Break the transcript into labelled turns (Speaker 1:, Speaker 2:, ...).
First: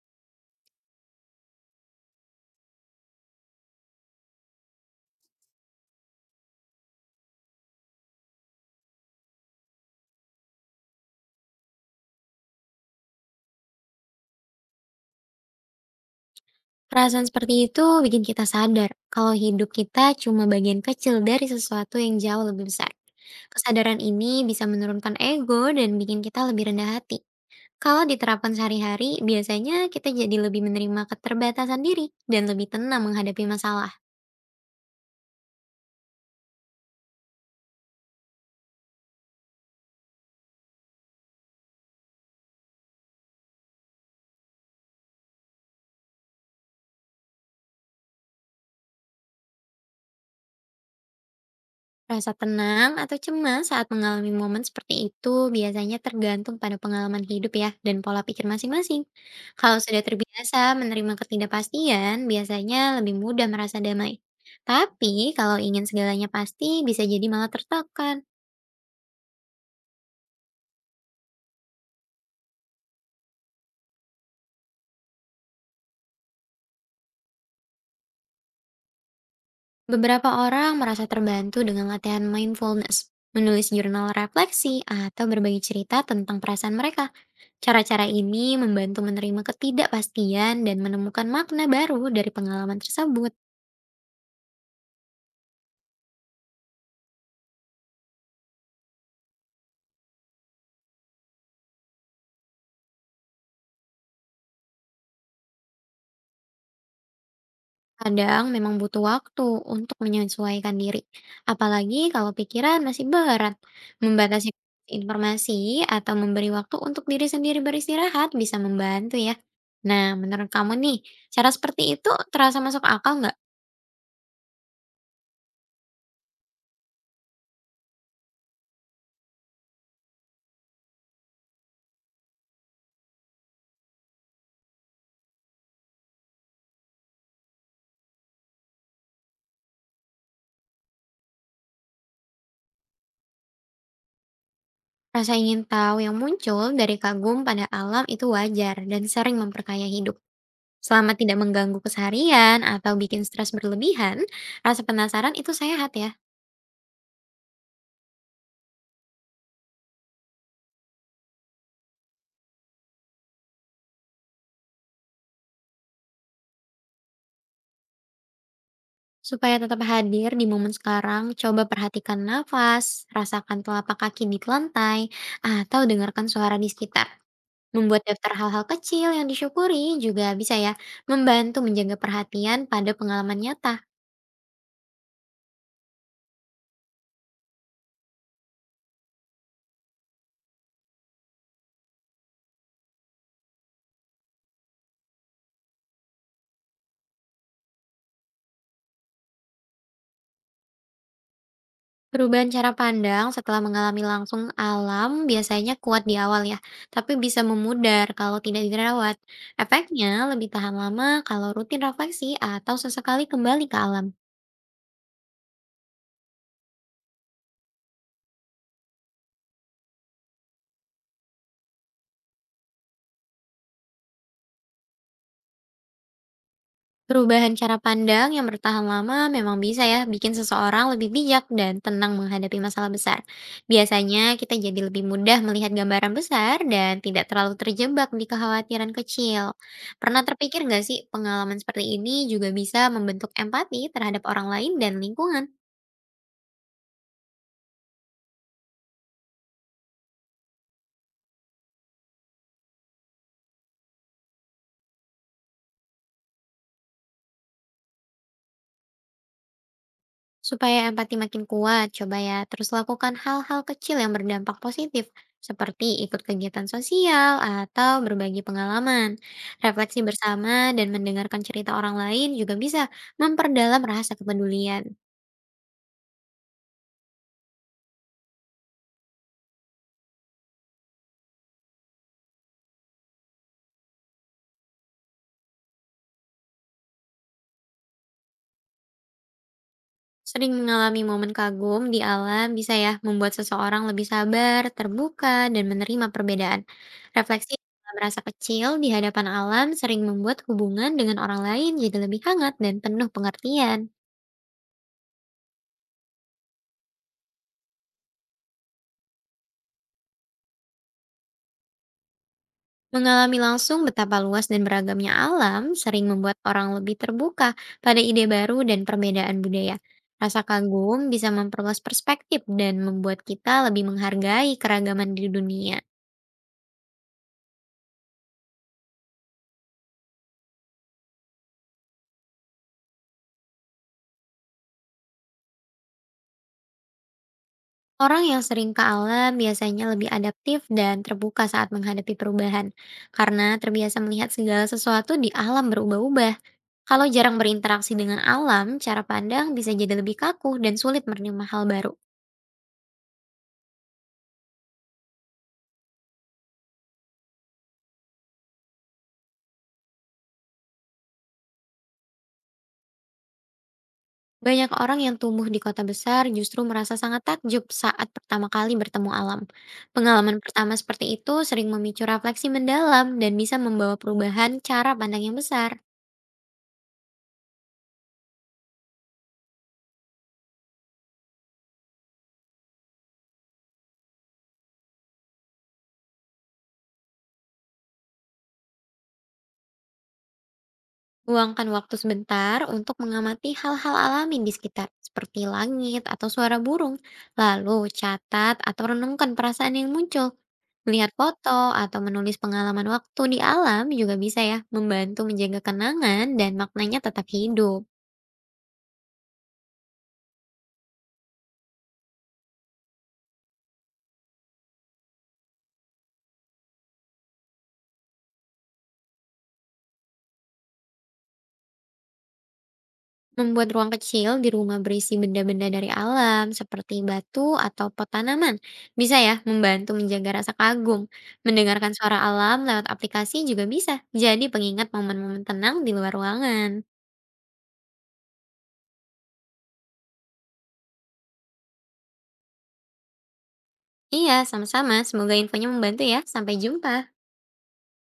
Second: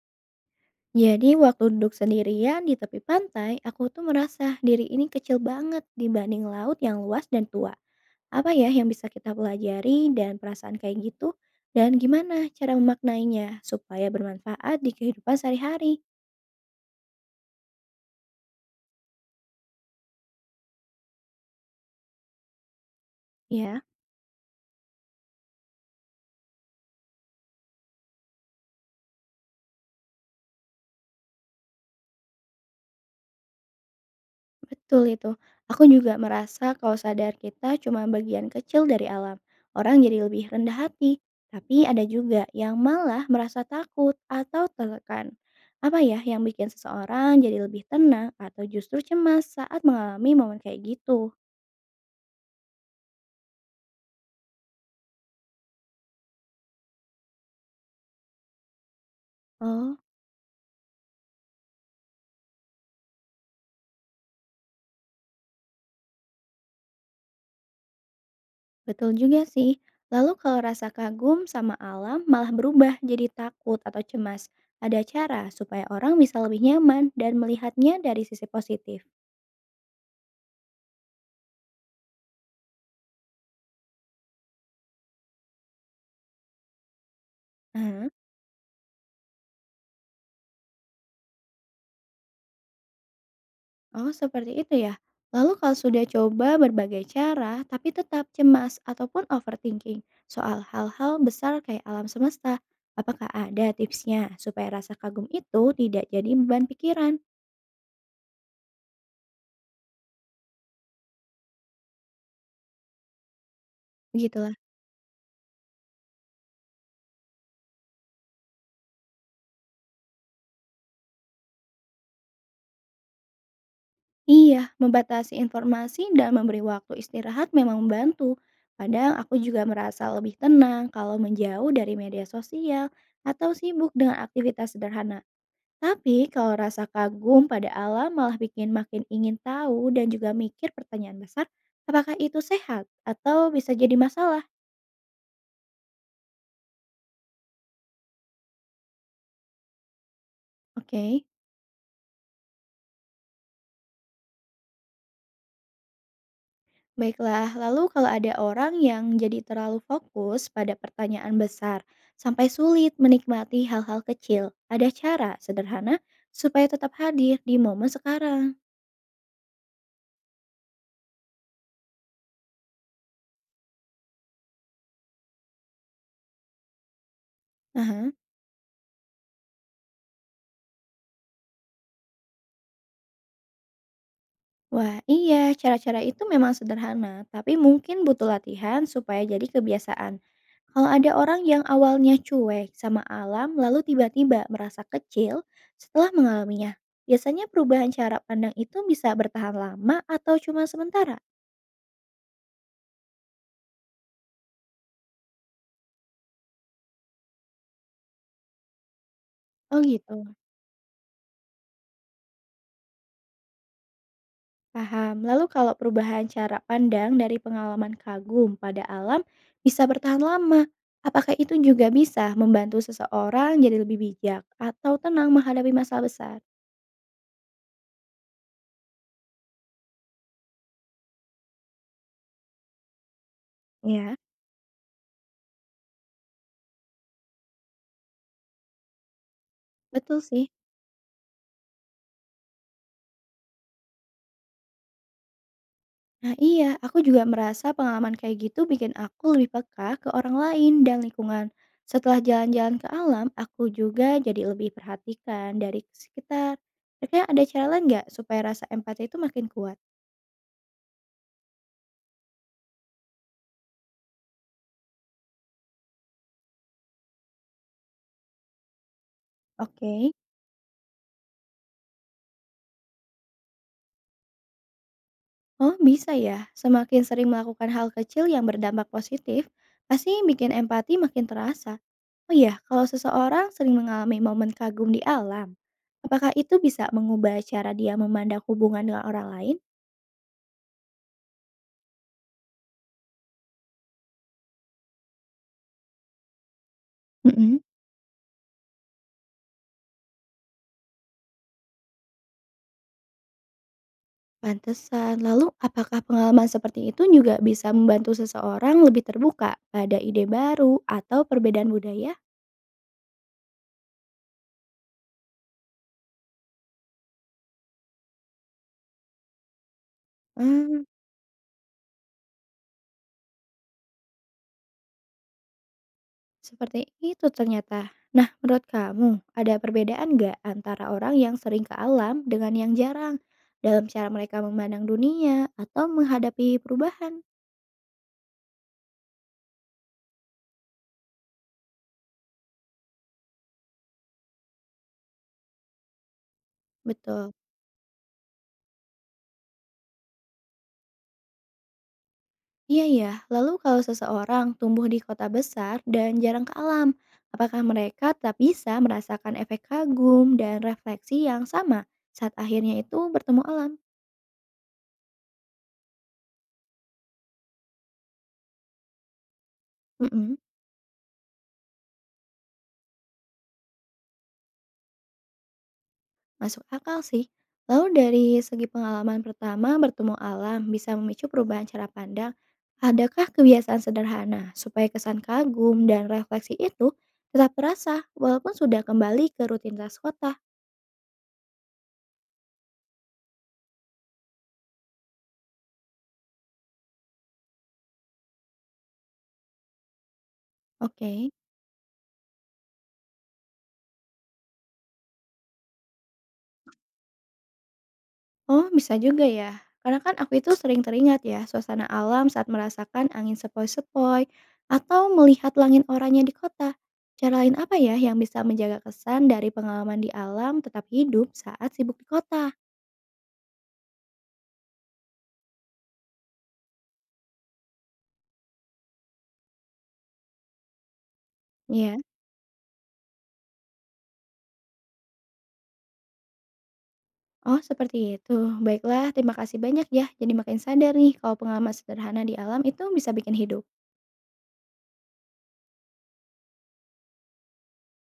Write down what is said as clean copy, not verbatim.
Speaker 1: Jadi waktu duduk sendirian di tepi pantai, aku tuh merasa diri ini kecil banget dibanding laut yang luas dan tua. Apa ya yang bisa kita pelajari dan perasaan kayak gitu? Dan gimana cara memaknainya supaya bermanfaat di kehidupan sehari-hari?
Speaker 2: Perasaan seperti itu bikin kita sadar kalau hidup kita cuma bagian kecil dari sesuatu yang jauh lebih besar.
Speaker 1: Ya.
Speaker 2: Kesadaran ini bisa menurunkan ego dan bikin kita lebih rendah hati. Kalau diterapkan sehari-hari, biasanya kita jadi lebih menerima keterbatasan diri dan lebih tenang menghadapi masalah.
Speaker 1: Betul itu. Aku juga merasa kalau sadar kita cuma bagian kecil dari alam. Orang jadi lebih rendah hati. Tapi ada juga yang malah merasa takut atau tertekan. Apa ya yang bikin seseorang jadi lebih tenang atau justru cemas saat mengalami momen kayak gitu?
Speaker 2: Rasa tenang atau cemas saat mengalami momen seperti itu biasanya tergantung pada pengalaman hidup ya, dan pola pikir masing-masing. Kalau
Speaker 1: Oh,
Speaker 2: sudah terbiasa menerima ketidakpastian, biasanya lebih mudah merasa damai. Tapi kalau ingin segalanya pasti, bisa jadi malah tertekan.
Speaker 1: betul juga sih. Lalu kalau rasa kagum sama alam malah berubah jadi takut atau cemas. Ada cara supaya orang bisa lebih nyaman dan melihatnya dari sisi positif.
Speaker 2: Beberapa orang merasa terbantu dengan latihan mindfulness, menulis jurnal refleksi, atau berbagi cerita tentang perasaan mereka. Cara-cara
Speaker 1: Ah.
Speaker 2: ini membantu menerima ketidakpastian dan menemukan makna baru dari pengalaman tersebut.
Speaker 1: Oh, seperti itu ya. Lalu kalau sudah coba berbagai cara, tapi tetap cemas ataupun overthinking soal hal-hal besar kayak alam semesta, apakah ada tipsnya supaya rasa kagum itu tidak jadi beban pikiran?
Speaker 2: Kadang memang butuh waktu untuk menyesuaikan diri, apalagi kalau pikiran masih berat. Membatasi
Speaker 1: Begitulah.
Speaker 2: informasi atau memberi waktu untuk diri sendiri beristirahat bisa membantu ya. Nah, menurut kamu nih, cara seperti itu terasa masuk akal nggak?
Speaker 1: Iya, membatasi informasi dan memberi waktu istirahat memang membantu. Kadang aku juga merasa lebih tenang kalau menjauh dari media sosial atau sibuk dengan aktivitas sederhana. Tapi kalau rasa kagum pada alam malah bikin makin ingin tahu dan juga mikir pertanyaan besar, apakah itu sehat atau bisa jadi masalah?
Speaker 2: Rasa ingin tahu yang muncul dari kagum pada alam itu wajar dan sering memperkaya hidup. Selama
Speaker 1: Oke,
Speaker 2: tidak mengganggu keseharian atau bikin stres berlebihan, rasa penasaran itu sehat ya.
Speaker 1: baiklah. Lalu kalau ada orang yang jadi terlalu fokus pada pertanyaan besar sampai sulit menikmati hal-hal kecil, ada cara sederhana supaya tetap hadir di momen sekarang.
Speaker 2: Supaya tetap hadir di momen sekarang, coba perhatikan nafas, rasakan telapak kaki di lantai, atau dengarkan suara di sekitar. Membuat
Speaker 1: Aha.
Speaker 2: daftar hal-hal kecil yang disyukuri juga bisa ya membantu menjaga perhatian pada pengalaman nyata.
Speaker 1: Wah, iya, cara-cara itu memang sederhana, tapi mungkin butuh latihan supaya jadi kebiasaan. Kalau ada orang yang awalnya cuek sama alam, lalu tiba-tiba merasa kecil setelah mengalaminya, biasanya perubahan cara pandang itu bisa bertahan lama atau cuma sementara.
Speaker 2: Perubahan cara pandang setelah mengalami langsung alam biasanya kuat di awal ya, tapi bisa memudar kalau tidak dirawat.
Speaker 1: Oh
Speaker 2: Efeknya
Speaker 1: gitu,
Speaker 2: lebih tahan lama kalau rutin refleksi atau sesekali kembali ke alam.
Speaker 1: paham. Lalu kalau perubahan cara pandang dari pengalaman kagum pada alam bisa bertahan lama, apakah itu juga bisa membantu seseorang jadi lebih bijak atau tenang menghadapi masalah besar?
Speaker 2: Perubahan cara pandang yang bertahan lama memang bisa ya bikin seseorang lebih bijak dan tenang menghadapi masalah besar.
Speaker 1: Ya,
Speaker 2: Biasanya kita jadi lebih mudah melihat gambaran besar dan tidak terlalu terjebak di kekhawatiran kecil.
Speaker 1: betul
Speaker 2: Pernah
Speaker 1: sih.
Speaker 2: terpikir nggak sih pengalaman seperti ini juga bisa membentuk empati terhadap orang lain dan lingkungan?
Speaker 1: Nah iya, aku juga merasa pengalaman kayak gitu bikin aku lebih peka ke orang lain dan lingkungan. Setelah jalan-jalan ke alam, aku juga jadi lebih perhatikan dari sekitar. Kira-kira ada cara lain nggak supaya rasa empati itu makin kuat?
Speaker 2: Supaya empati makin kuat, coba ya terus lakukan hal-hal kecil yang berdampak positif, seperti ikut kegiatan sosial atau berbagi pengalaman.
Speaker 1: Oke.
Speaker 2: Refleksi bersama dan mendengarkan cerita orang lain juga bisa memperdalam rasa kepedulian.
Speaker 1: Oh bisa ya, semakin sering melakukan hal kecil yang berdampak positif, pasti bikin empati makin terasa. Oh iya, kalau seseorang sering mengalami momen kagum di alam, apakah itu bisa mengubah cara dia memandang hubungan dengan orang lain?
Speaker 2: Sering mengalami momen kagum di alam bisa ya membuat seseorang lebih sabar, terbuka, dan menerima perbedaan. Refleksi
Speaker 1: Mm-mm.
Speaker 2: dalam rasa kecil di hadapan alam sering membuat hubungan dengan orang lain jadi lebih hangat dan penuh pengertian.
Speaker 1: Pantesan. Lalu apakah pengalaman seperti itu juga bisa membantu seseorang lebih terbuka pada ide baru atau perbedaan budaya?
Speaker 2: Mengalami langsung betapa luas dan beragamnya alam sering membuat orang lebih terbuka pada ide baru dan perbedaan budaya. Rasa
Speaker 1: Hmm,
Speaker 2: kagum bisa memperluas perspektif dan membuat kita lebih menghargai keragaman di dunia.
Speaker 1: seperti itu ternyata. Nah, menurut kamu ada perbedaan nggak antara orang yang sering ke alam dengan yang jarang dalam cara mereka memandang dunia atau menghadapi perubahan?
Speaker 2: Orang yang sering ke alam biasanya lebih adaptif dan terbuka saat menghadapi perubahan, karena terbiasa melihat segala sesuatu di alam berubah-ubah. Kalau
Speaker 1: Betul.
Speaker 2: jarang berinteraksi dengan alam, cara pandang bisa jadi lebih kaku dan sulit menerima hal baru.
Speaker 1: Iya ya, lalu kalau seseorang tumbuh di kota besar dan jarang ke alam, apakah mereka tetap bisa merasakan efek kagum dan refleksi yang sama saat akhirnya itu bertemu alam?
Speaker 2: Banyak orang yang tumbuh di kota besar justru merasa sangat takjub saat pertama kali bertemu alam.
Speaker 1: Mm-mm,
Speaker 2: Pengalaman pertama seperti itu sering memicu refleksi mendalam dan bisa membawa perubahan cara pandang yang besar.
Speaker 1: masuk akal sih. Lalu dari segi pengalaman pertama bertemu alam bisa memicu perubahan cara pandang, adakah kebiasaan sederhana supaya kesan kagum dan refleksi itu tetap terasa walaupun sudah kembali ke rutinitas kota?
Speaker 2: Luangkan waktu sebentar untuk mengamati hal-hal alami di sekitar, seperti langit atau suara burung. Lalu catat atau renungkan perasaan yang muncul. Melihat
Speaker 1: Oke.
Speaker 2: foto atau menulis pengalaman waktu di alam juga bisa ya membantu menjaga kenangan dan maknanya tetap hidup.
Speaker 1: Oh, bisa juga ya. Karena kan aku itu sering teringat ya suasana alam saat merasakan angin sepoi-sepoi atau melihat langit oranye di kota. Cara lain apa ya yang bisa menjaga kesan dari pengalaman di alam tetap hidup saat sibuk di kota?
Speaker 2: Membuat ruang kecil di rumah berisi benda-benda dari alam seperti batu atau pot tanaman bisa ya membantu menjaga rasa kagum. Mendengarkan
Speaker 1: Ya.
Speaker 2: suara alam lewat aplikasi juga bisa jadi pengingat momen-momen tenang di luar ruangan.
Speaker 1: Oh, seperti itu. Baiklah, terima kasih banyak ya. Jadi makin sadar nih kalau pengalaman sederhana di alam itu bisa bikin hidup.
Speaker 2: Iya, sama-sama. Semoga infonya membantu ya. Sampai jumpa.